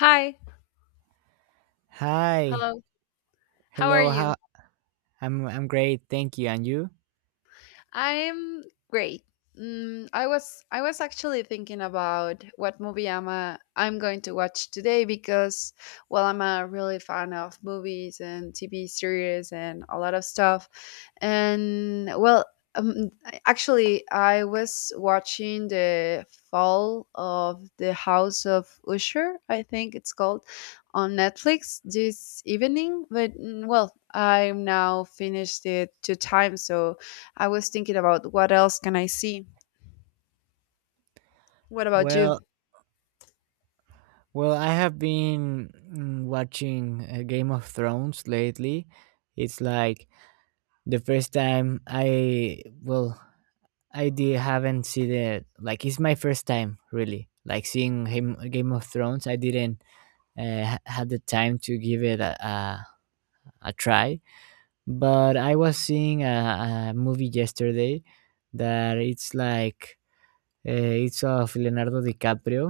Hi. Hi. Hello. How are Hello. How you? I'm great. Thank you. And you? I'm great. I was actually thinking about what movie I'm going to watch today, because well, I'm a really fan of movies and TV series and a lot of stuff, and well, actually I was watching the Fall of the House of Usher, I think it's called, on Netflix this evening. But well, I'm now finished it two times, so I was thinking, about what else can I see? What about you? Well, well, I have been watching Game of Thrones lately. It's like the first time I did haven't seen it. Like it's my first time really. Like seeing him Game of Thrones, I didn't had the time to give it a try. But I was seeing a movie yesterday that it's like it's of Leonardo DiCaprio,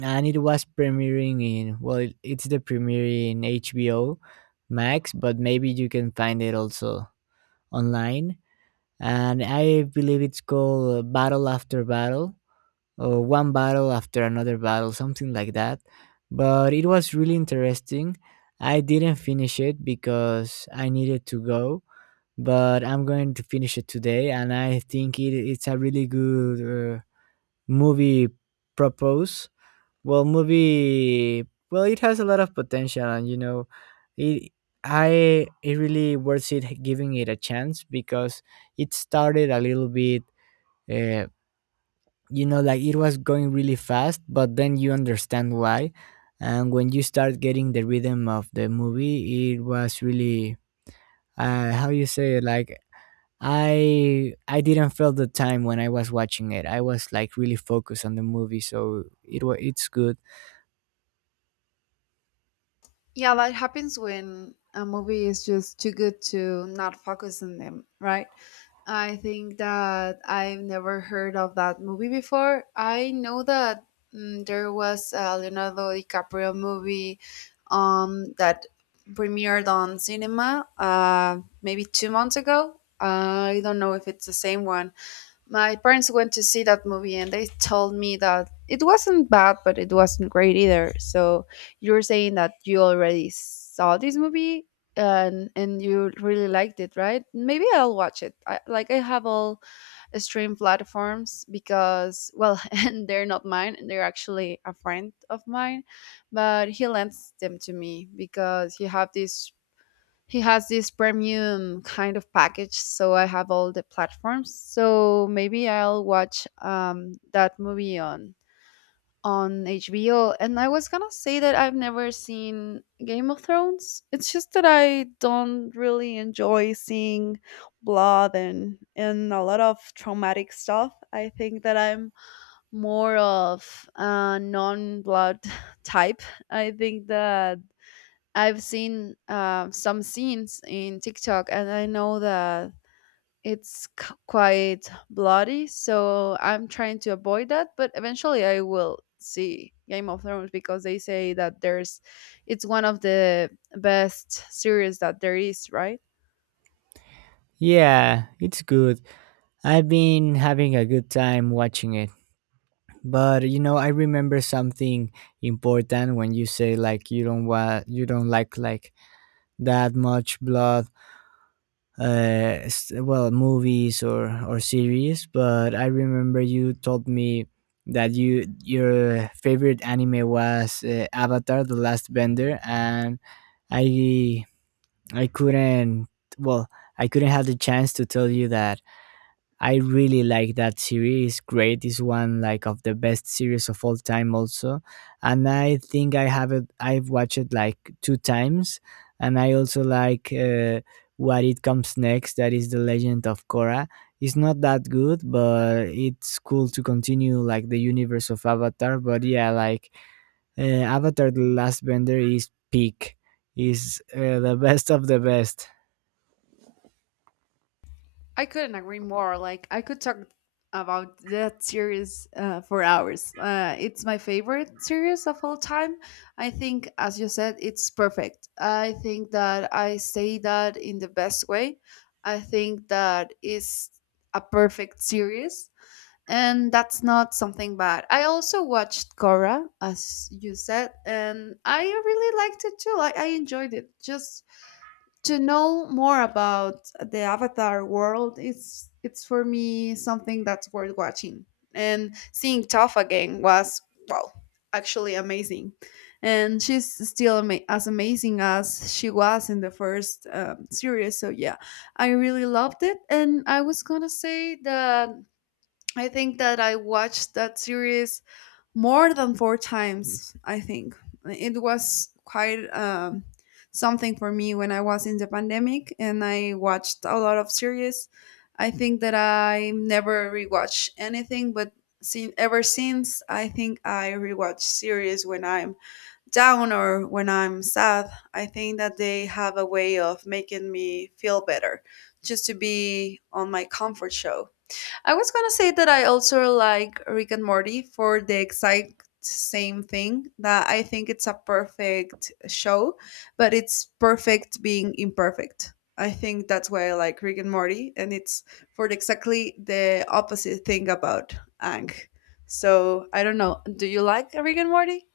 and it was premiering in it's the premiere in HBO Max, but maybe you can find it also online. And I believe it's called Battle After Battle or One Battle After Another Battle, something like that. But it was really interesting. I didn't finish it because I needed to go, but I'm going to finish it today, and I think it's a really good. Movie propose? Well, movie, it has a lot of potential, and you know, it I it really worth it giving it a chance because it started a little bit, uh, like it was going really fast, but then you understand why, and when you start getting the rhythm of the movie, it was really how you say it, like I didn't feel the time when I was watching it. I was like really focused on the movie, so it's good. Yeah, that happens when a movie is just too good to not focus on them, right? I think that I've never heard of that movie before. I know that there was a Leonardo DiCaprio movie that premiered on cinema maybe 2 months ago. I don't know if it's the same one. My parents went to see that movie and they told me that it wasn't bad, but it wasn't great either. So you're saying that you already saw this movie and you really liked it, right? Maybe I'll watch it. I, like, I have all stream platforms because well, and they're not mine. They're actually a friend of mine, but he lends them to me because he has this premium kind of package, so I have all the platforms, so maybe I'll watch that movie on HBO. And I was gonna say that I've never seen Game of Thrones. It's just that I don't really enjoy seeing blood and a lot of traumatic stuff. I think that I'm more of a non-blood type. I think that I've seen some scenes in TikTok, and I know that quite bloody. So I'm trying to avoid that, but eventually I will see Game of Thrones, because they say that it's one of the best series that there is, right? Yeah, it's good. I've been having a good time watching it. But you know, I remember something important when you say like you don't like that much blood well, movies or series. But I remember you told me that your favorite anime was Avatar: The Last Bender, and I I couldn't well I couldn't have the chance to tell you that I really like that series. Great is one like of the best series of all time also. And I think I've watched it like 2 times and I also like what it comes next that is The Legend of Korra. It's not that good, but it's cool to continue like the universe of Avatar, but yeah, like uh, Avatar the Last Bender is peak. Is the best of the best. I couldn't agree more. Like, I could talk about that series for hours. It's my favorite series of all time. I think, as you said, it's perfect. I think that I say that in the best way. I think that is a perfect series, and that's not something bad. I also watched Cora, as you said, and I really liked it too. Like, I enjoyed it. Just to know more about the Avatar world, it's for me something that's worth watching. And seeing Toph again was, well, actually amazing, and she's still as amazing as she was in the first series. So yeah, I really loved it, and I was gonna say that I think that I watched that series more than four times, I think. It was quite something for me when I was in the pandemic and I watched a lot of series. I think that I never rewatch anything, but sin ever since, I think I rewatch series when I'm down or when I'm sad. I think that they have a way of making me feel better, just to be on my comfort show. I was gonna say that I also like Rick and Morty for the exact same thing, that I think it's a perfect show, but it's perfect being imperfect. I think that's why I like Rick and Morty, and it's for exactly the opposite thing about Ang. So I don't know. Do you like Rick and Morty?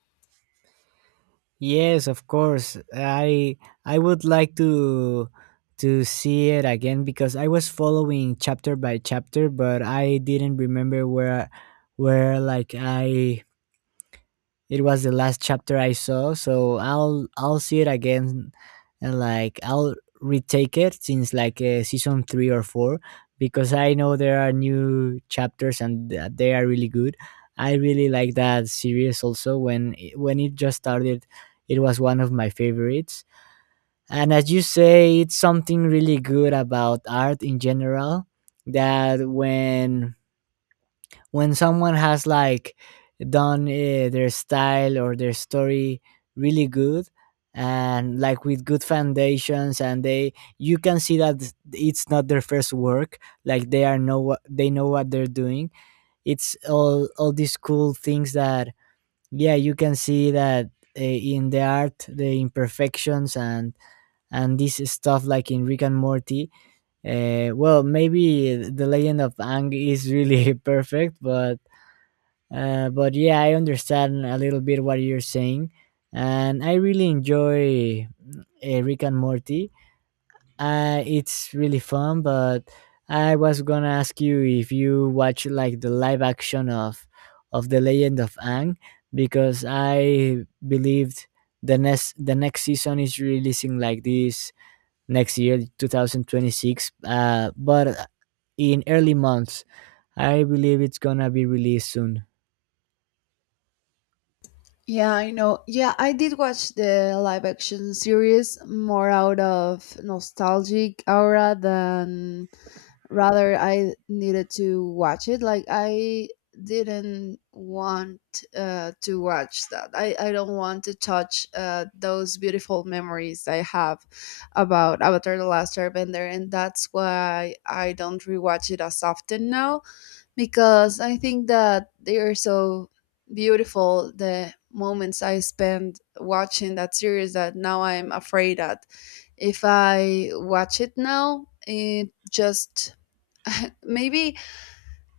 Yes, of course. I would like to see it again because I was following chapter by chapter, but I didn't remember where like I it was the last chapter I saw, so I'll see it again, and like I'll retake it since like season 3 or 4 because I know there are new chapters and they are really good. I really like that series also. When when it just started, it was one of my favorites. And as you say, it's something really good about art in general that when someone has like done their style or their story really good and like with good foundations and they you can see that it's not their first work like they are know what they know what they're doing. It's all these cool things that yeah you can see that in the art the imperfections and this stuff like in Rick and Morty. Well maybe the Legend of Ang is really perfect but yeah, I understand a little bit what you're saying, and I really enjoy Rick and Morty. It's really fun, but I was gonna ask you if you watch like the live action of the Legend of Ang, because I believed the next season is releasing like this next year, 2026. But in early months, I believe it's gonna be released soon. Yeah, I know. Yeah, I did watch the live action series more out of nostalgic aura than rather I needed to watch it. Like, I didn't want to watch that. I don't want to touch those beautiful memories I have about Avatar the Last Airbender, and that's why I don't rewatch it as often now, because I think that they are so beautiful, the moments I spent watching that series, that now I'm afraid that if I watch it now, it just maybe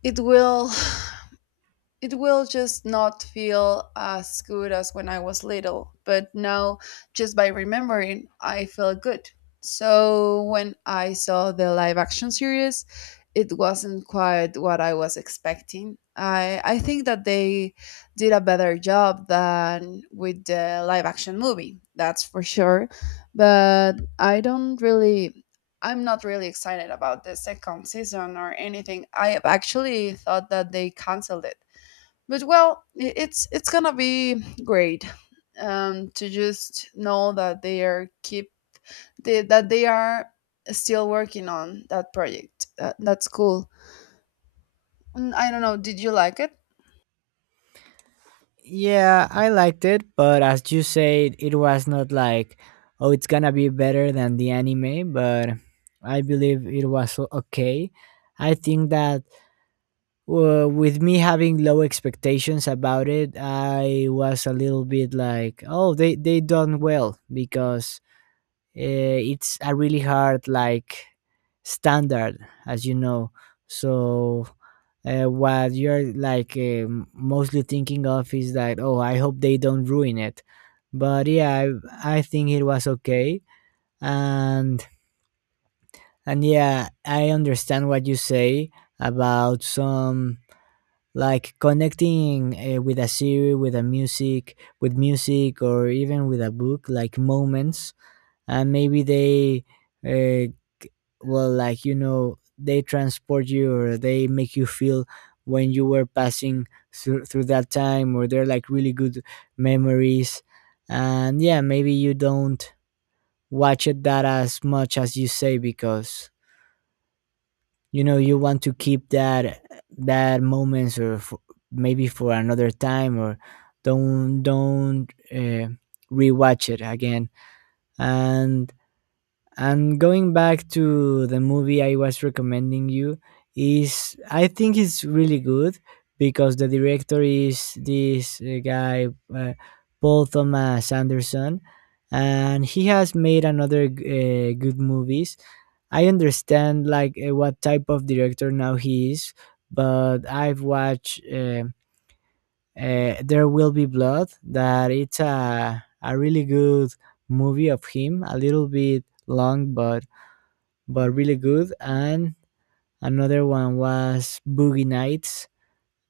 it will just not feel as good as when I was little. But now, just by remembering, I feel good. So when I saw the live action series, it wasn't quite what I was expecting. I think that they did a better job than with the live action movie, that's for sure. But I'm not really excited about the second season or anything. I have actually thought that they canceled it, but well, it's gonna be great, to just know that they are keep they, that they are still working on that project. That's cool. I don't know, did you like it? Yeah, I liked it, but as you said, it was not like, oh, it's gonna be better than the anime, but I believe it was okay. I think that with me having low expectations about it, I was a little bit like, oh, they done well because it's a really hard like standard, as you know. So what you're like mostly thinking of is that oh I hope they don't ruin it but yeah I think it was okay and and yeah I understand what you say about some like connecting with a series with a music with music or even with a book like moments and maybe they uh, well like you know they transport you or they make you feel when you were passing through that time or they're like really good memories and yeah maybe you don't watch it that as much as you say because you know you want to keep that that moments or f maybe for another time or don't rewatch it again and And going back to the movie I was recommending you is I think it's really good because the director is this guy uh, Paul Thomas Anderson and he has made another good movies. I understand like what type of director now he is, but I've watched There Will Be Blood that it's a really good movie of him, a little bit long but really good. And another one was Boogie Nights,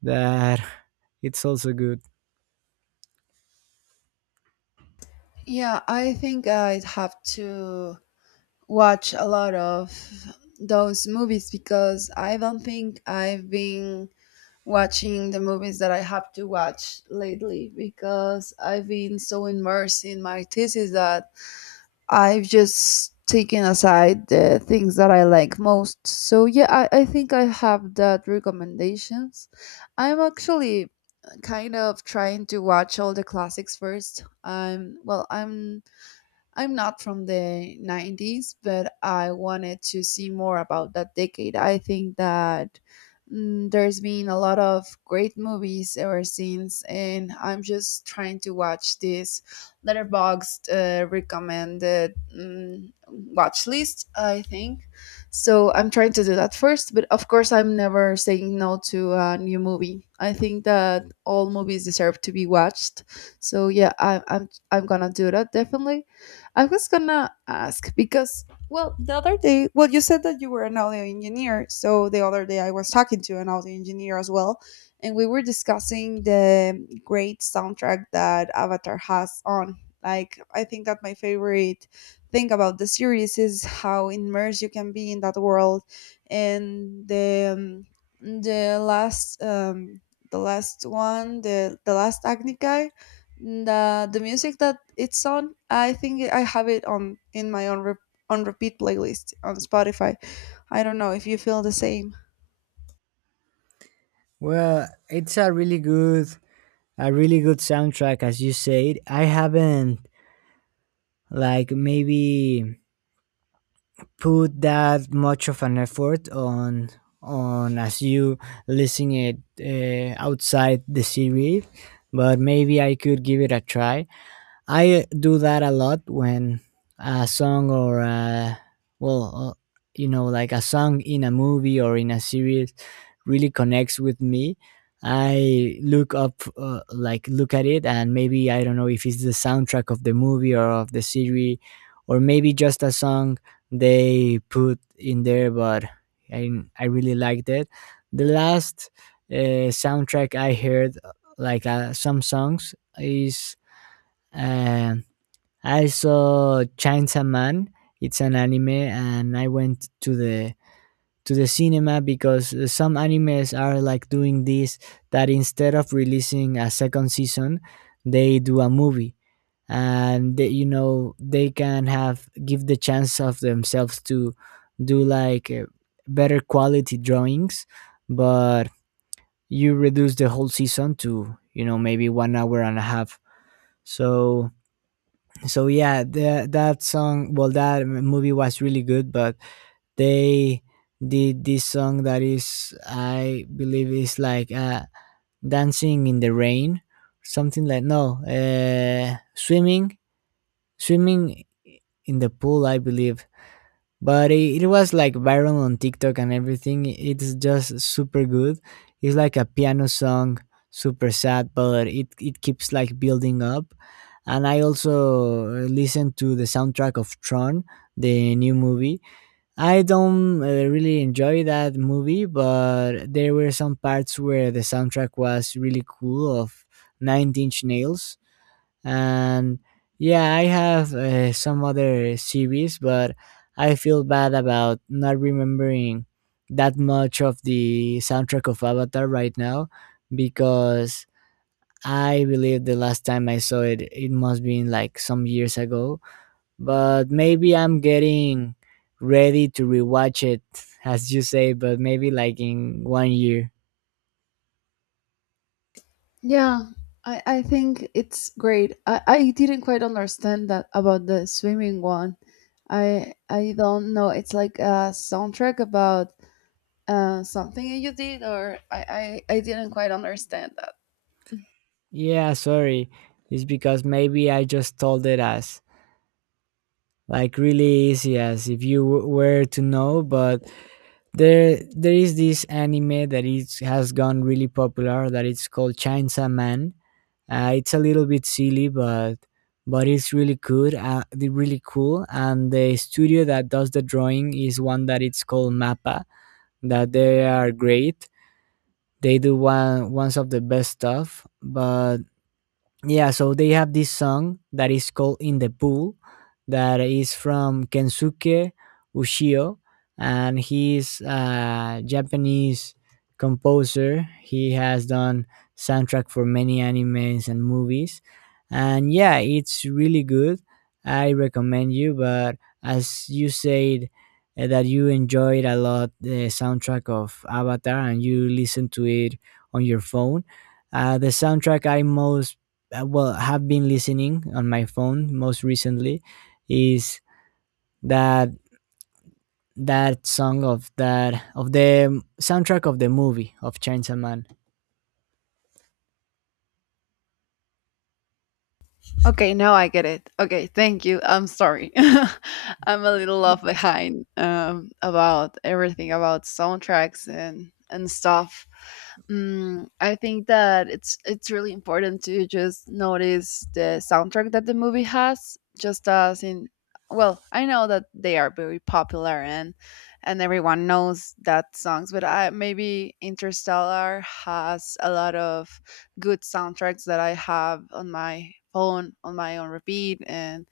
that it's also good. Yeah, I think I'd have to watch a lot of those movies, because I don't think I've been watching the movies that I have to watch lately, because I've been so immersed in my thesis, that I've just taken aside the things that I like most. So yeah, I think I have that recommendations. I'm actually kind of trying to watch all the classics first. I'm not from the 90s, but I wanted to see more about that decade. I think that there's been a lot of great movies ever since, and I'm just trying to watch this letterboxed recommended watch list, I think. So I'm trying to do that first, but of course, I'm never saying no to a new movie. I think that all movies deserve to be watched. So yeah, I'm gonna do that definitely. I was gonna ask because, well, the other day, well, you said that you were an audio engineer. So the other day, I was talking to an audio engineer as well, and we were discussing the great soundtrack that Avatar has on. Like, I think that my favorite thing about the series is how immersed you can be in that world, and the last um, the last one, the last Agni guy, the music that it's on. I think I have it on in my own on repeat playlist on Spotify. I don't know if you feel the same. Well, it's a really good soundtrack, as you said. I haven't like maybe put that much of an effort on as you listen it outside the series, but maybe I could give it a try. I do that a lot when a song or well, uh, you know, like a song in a movie or in a series really connects with me. I look up, like look at it, and maybe I don't know if it's the soundtrack of the movie or of the series, or maybe just a song they put in there. But I I really liked it. The last soundtrack I heard, like some songs, is. Um, I saw Chainsaw Man. It's an anime, and I went to the cinema because some animes are like doing this that instead of releasing a second season, they do a movie, and they, you know they can have give the chance of themselves to do like better quality drawings, but you reduce the whole season to you know maybe 1 hour and a half. So so yeah that song well that movie was really good but they did this song that is I believe is like dancing in the rain something like no swimming swimming in the pool I believe but it was like viral on TikTok and everything. It's just super good. It's like a piano song, super sad, but it keeps like building up. And I also listened to the soundtrack of Tron, the new movie. I don't really enjoy that movie, but there were some parts where the soundtrack was really cool of Nine Inch Nails and yeah I have some other series but I feel bad about not remembering that much of the soundtrack of Avatar right now because I believe the last time I saw it it must be like some years ago but maybe I'm getting ready to rewatch it as you say but maybe like in 1 year. Yeah, I think it's great. I didn't quite understand that about the swimming one. I don't know. It's like a soundtrack about something you did, or I didn't quite understand that. Yeah sorry it's because maybe I just told it as like really easy as if you were to know but there is this anime that is has gone really popular that it's called Chainsaw Man. It's a little bit silly but it's really good really cool and the studio that does the drawing is one that it's called Mappa that they are great. They do one ones of the best stuff but yeah so they have this song that is called In the Pool that is from Kensuke Ushio and he's a Japanese composer. He has done soundtrack for many animes and movies and yeah it's really good. I recommend you but as you said, that you enjoyed a lot the soundtrack of Avatar and you listen to it on your phone. The soundtrack I most well have been listening on my phone most recently is that that song of that of the soundtrack of the movie of Chainsaw Man. Okay, now I get it. Okay, thank you. I'm sorry. I'm a little off behind about everything about soundtracks and stuff. I think that it's really important to just notice the soundtrack that the movie has, just as in, well, I know that they are very popular and everyone knows that songs. But I, maybe Interstellar has a lot of good soundtracks that I have on my phone on my own repeat, and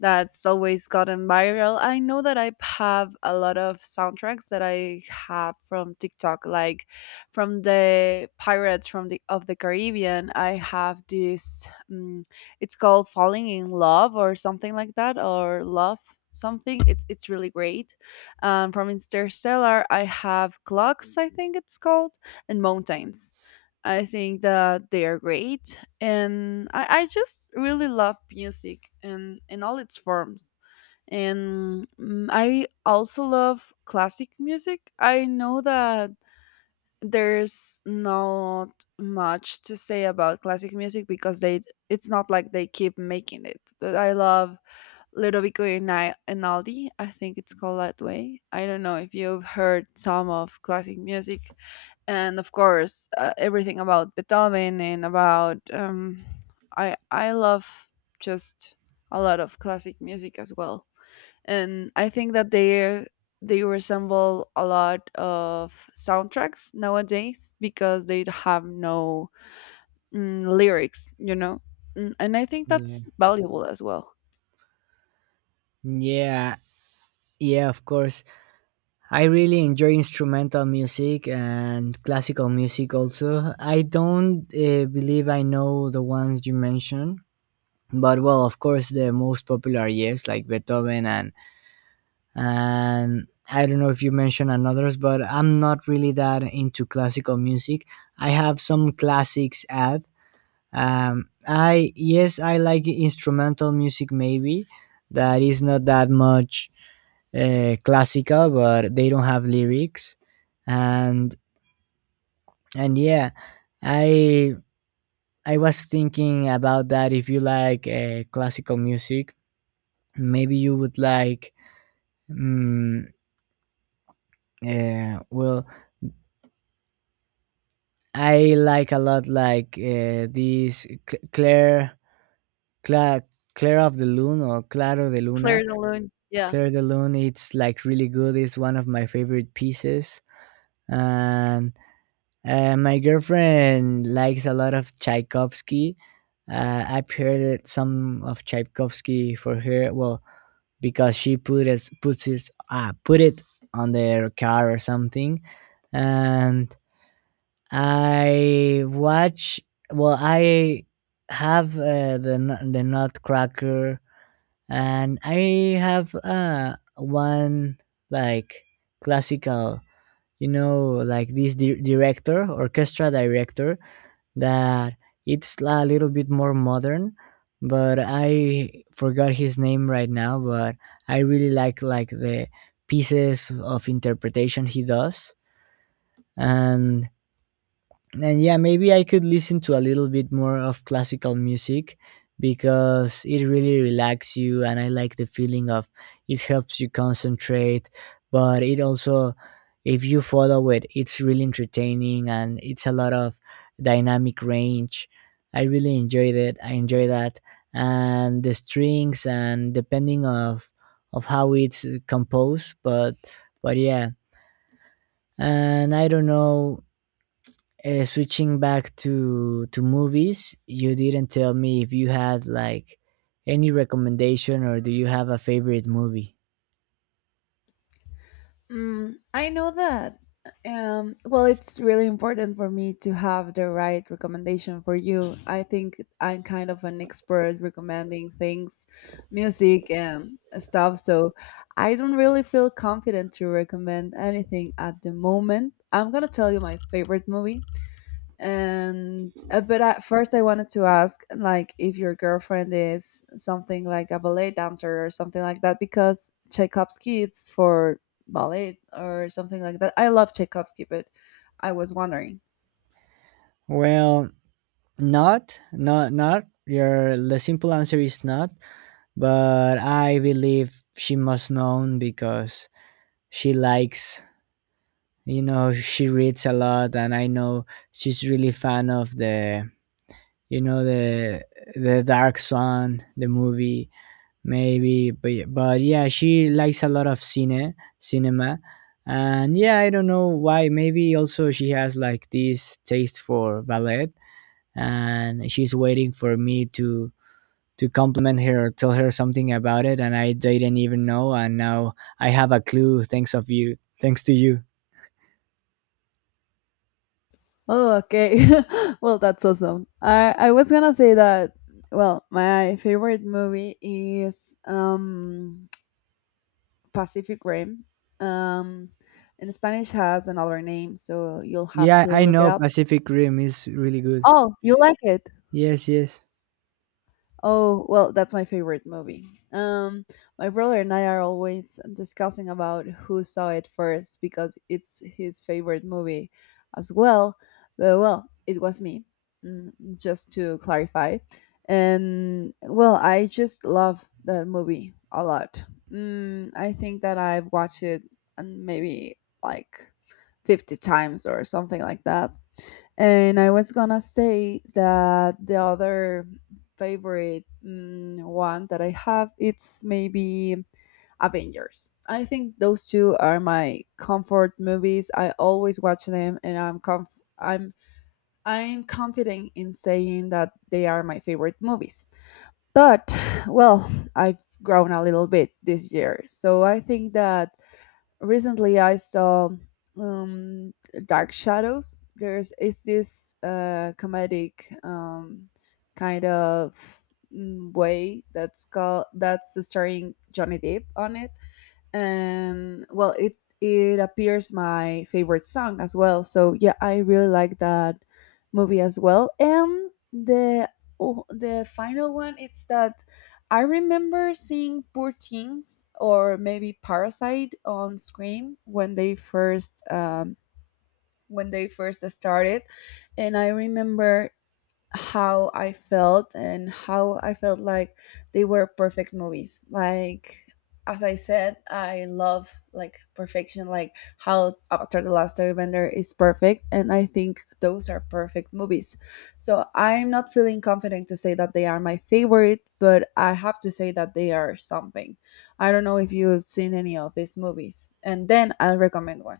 that's always gotten viral. I know that I have a lot of soundtracks that I have from TikTok, like from the Pirates from the of the Caribbean. I have this it's called Falling in Love or something like that, or Love something. It's really great. From Interstellar I have Clocks, I think it's called, and Mountains. I think that they are great, and I just really love music and in all its forms. And I also love classic music. I know that there's not much to say about classic music, because they it's not like they keep making it. But I love Ludovico Einaudi, I think it's called that way. I don't know if you've heard some of classic music, and of course everything about Beethoven and about I love just a lot of classic music as well, and I think that they resemble a lot of soundtracks nowadays, because they have no lyrics. And I think Yeah. that's valuable as well. Yeah. Yeah, of course. I really enjoy instrumental music and classical music also. I don't believe I know the ones you mentioned, but well, of course, the most popular, yes, like Beethoven and I don't know if you mentioned another's, but I'm not really that into classical music. I have some classics at. I yes, I like instrumental music maybe that is not that much classical, but they don't have lyrics, and and yeah, I I was thinking about that. If you like classical music, maybe you would like. Um, uh, well, I like a lot like this Cla- Claire of the Lune or Claro de Claire Luna. de Lune, yeah. Claire de Lune it's like really good. It's one of my favorite pieces. And my girlfriend likes a lot of Tchaikovsky. I've some of Tchaikovsky for her. Well, because she put us put it on their car or something, and I watch. Well, I have the Nutcracker, and I have one like classical, like this director, orchestra director, that it's a little bit more modern, but I forgot his name right now. But I really like the pieces of interpretation he does, and and yeah, maybe I could listen to a little bit more of classical music, because it really relaxes you and I like the feeling of It helps you concentrate, but it also, if you follow it, it's really entertaining and it's a lot of dynamic range. I really enjoyed it. I enjoy that, and the strings, and depending of how it's composed. But yeah, and I don't know, switching back to movies, you didn't tell me if you had like any recommendation, or do you have a favorite movie? I know that. Well, it's really important for me to have the right recommendation for you. I think I'm kind of an expert recommending things, music and stuff. So I don't really feel confident to recommend anything at the moment. I'm gonna tell you my favorite movie, and but at first I wanted to ask, like, if your girlfriend is something like a ballet dancer or something like that, because Tchaikovsky it's for ballet or something like that. I love Tchaikovsky, but I was wondering. Well, not not not your the simple answer is not, but I believe she must know, because she likes, you know, she reads a lot, and I know she's really fan of the, you know, the Dark Sun, the movie, maybe. But, yeah, but yeah, she likes a lot of cinema. And yeah, I don't know why, maybe also she has like this taste for ballet, and she's waiting for me to compliment her or tell her something about it, and I didn't even know, and now I have a clue, thanks to you. Oh, okay. Well, that's awesome. I was gonna say that, well, my favorite movie is Pacific Rim. um in Spanish has another name, so you'll have Yeah, to I look it know up. Pacific Rim is really good. Oh, you like it? Yes, yes. Oh, well, that's my favorite movie. Um, my brother and I are always discussing about who saw it first, because it's his favorite movie as well. But well, it was me, mm, just to clarify. And well, I just love that movie a lot. I think that I've watched it and maybe like 50 times or something like that. And I was gonna say that the other favorite one that I have, it's maybe Avengers. I think those two are my comfort movies. I always watch them, and I'm comf- I'm confident in saying that they are my favorite movies. But well, I've grown a little bit this year, so I think that recently I saw um, Dark Shadows. There's is this comedic kind of way that's called, that's starring Johnny Depp on it, and well, it appears my favorite song as well, so yeah, I really like that movie as well. And the, oh, the final one, it's that I remember seeing Poor Things or maybe Parasite on screen when they first started, and I remember how I felt, and how I felt like they were perfect movies. Like, as I said, I love, like, perfection, like how After the Last Airbender is perfect, and I think those are perfect movies. So I'm not feeling confident to say that they are my favorite, but I have to say that they are something. I don't know if you've seen any of these movies, and then I'll recommend one.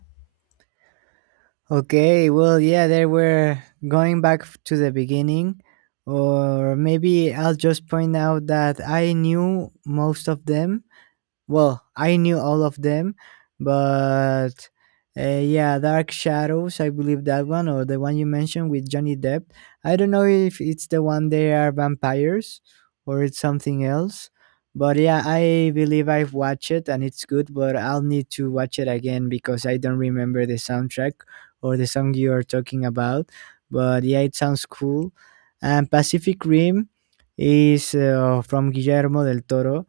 Okay, well, yeah, they were going to the beginning, or maybe I'll just point out that I knew most of them, well, I knew all of them, but yeah, Dark Shadows, I believe that one, or the one you mentioned with Johnny Depp. I don't know if it's the one they are vampires or it's something else. But yeah, I believe I've watched it and it's good, but I'll need to watch it again because I don't remember the soundtrack or the song you are talking about. But yeah, it sounds cool. And Pacific Rim is from Guillermo del Toro,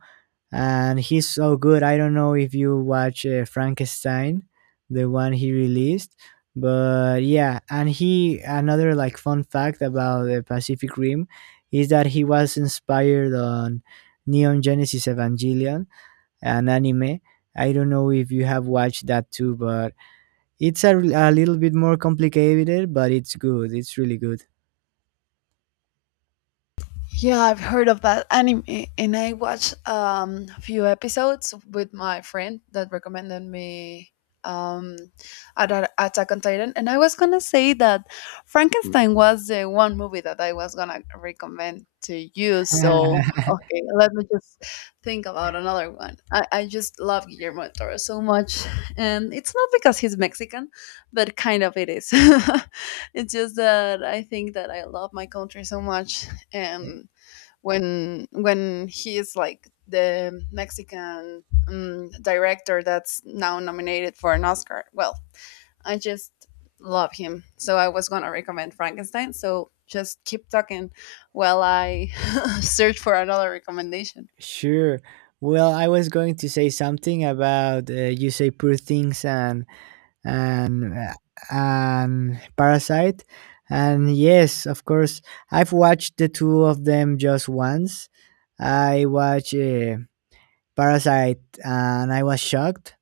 and he's so good. I don't know if you watch Frankenstein, the one he released, but yeah. And he another like fun fact about the Pacific Rim is that he was inspired on Neon Genesis Evangelion, an anime. I don't know if you have watched that too, but it's a little bit more complicated, but it's good. It's really good. Yeah, I've heard of that anime, and I watched a few episodes with my friend that recommended me um, Attack on Titan. And I was gonna say that Frankenstein was the one movie that I was gonna recommend to you. So okay, let me just think about another one. I just love Guillermo del Toro so much, and it's not because he's Mexican, but kind of it is. It's just that I think that I love my country so much, and when he is, like, the Mexican director that's now nominated for an Oscar. Well, I just love him, so I was gonna recommend Frankenstein. So just keep talking while I search for another recommendation. Sure. Well, I was going to say something about you say Poor Things and and uh, and Parasite, and yes, of course, I've watched the two of them just once. I watched Parasite, and I was shocked.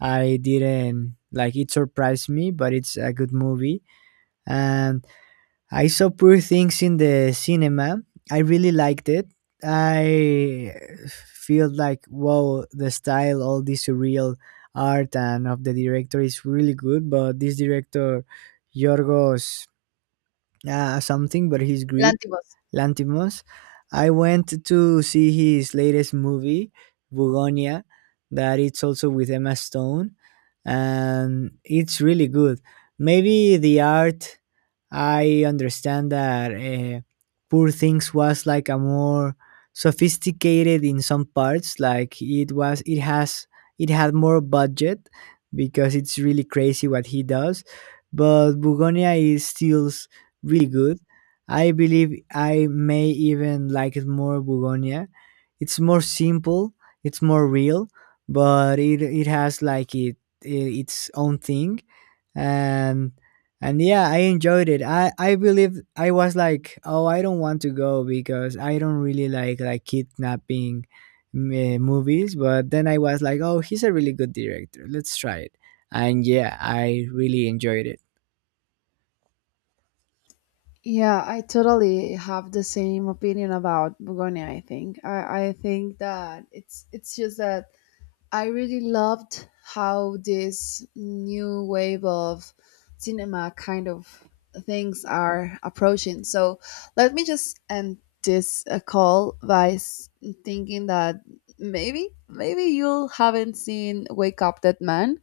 I didn't like it, surprised me, but it's a good movie, and I saw Poor Things in the cinema. I really liked it. I feel like wow, the style, all this surreal art, and of the director is really good. But this director, Yorgos something, but he's Greek, Lantibus. Lantimos. I went to see his latest movie, Bugonia, that it's also with Emma Stone, and it's really good. Maybe the art, I understand that Poor Things was like a more sophisticated in some parts. Like it was, it has, it had more budget because it's really crazy what he does. But Bugonia is really good. I believe I may even like it more, Bugonia. It's more simple, it's more real, but it has like it its own thing, and and yeah, I enjoyed it. I believe I was like, oh, I don't want to go because I don't really like kidnapping movies, but then I was like, oh, he's a really good director, let's try it. And yeah, I really enjoyed it. Yeah, I totally have the same opinion about Begonia. I think that it's just that I really loved how this new wave of cinema kind of things are approaching. So let me just end this call by thinking that maybe you haven't seen Wake Up Dead Man.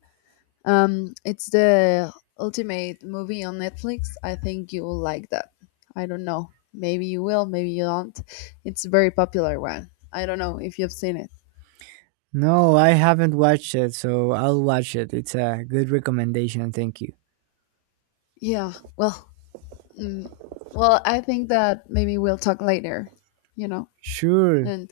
It's the ultimate movie on Netflix. I think you will like that. I don't know. Maybe you will. Maybe you don't. It's a very popular one. I don't know if you've seen it. No, I haven't watched it, so I'll watch it. It's a good recommendation, thank you. Yeah. Well, Mm, well, I think that maybe we'll talk later, you know? Sure. And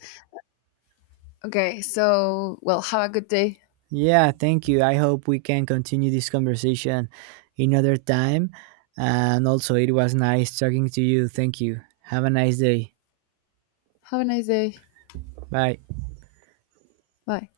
okay, so, well, have a good day. Yeah, thank you. I hope we can continue this conversation another time. And also, it was nice talking to you. Thank you. Have a nice day. Have a nice day. Bye. Bye.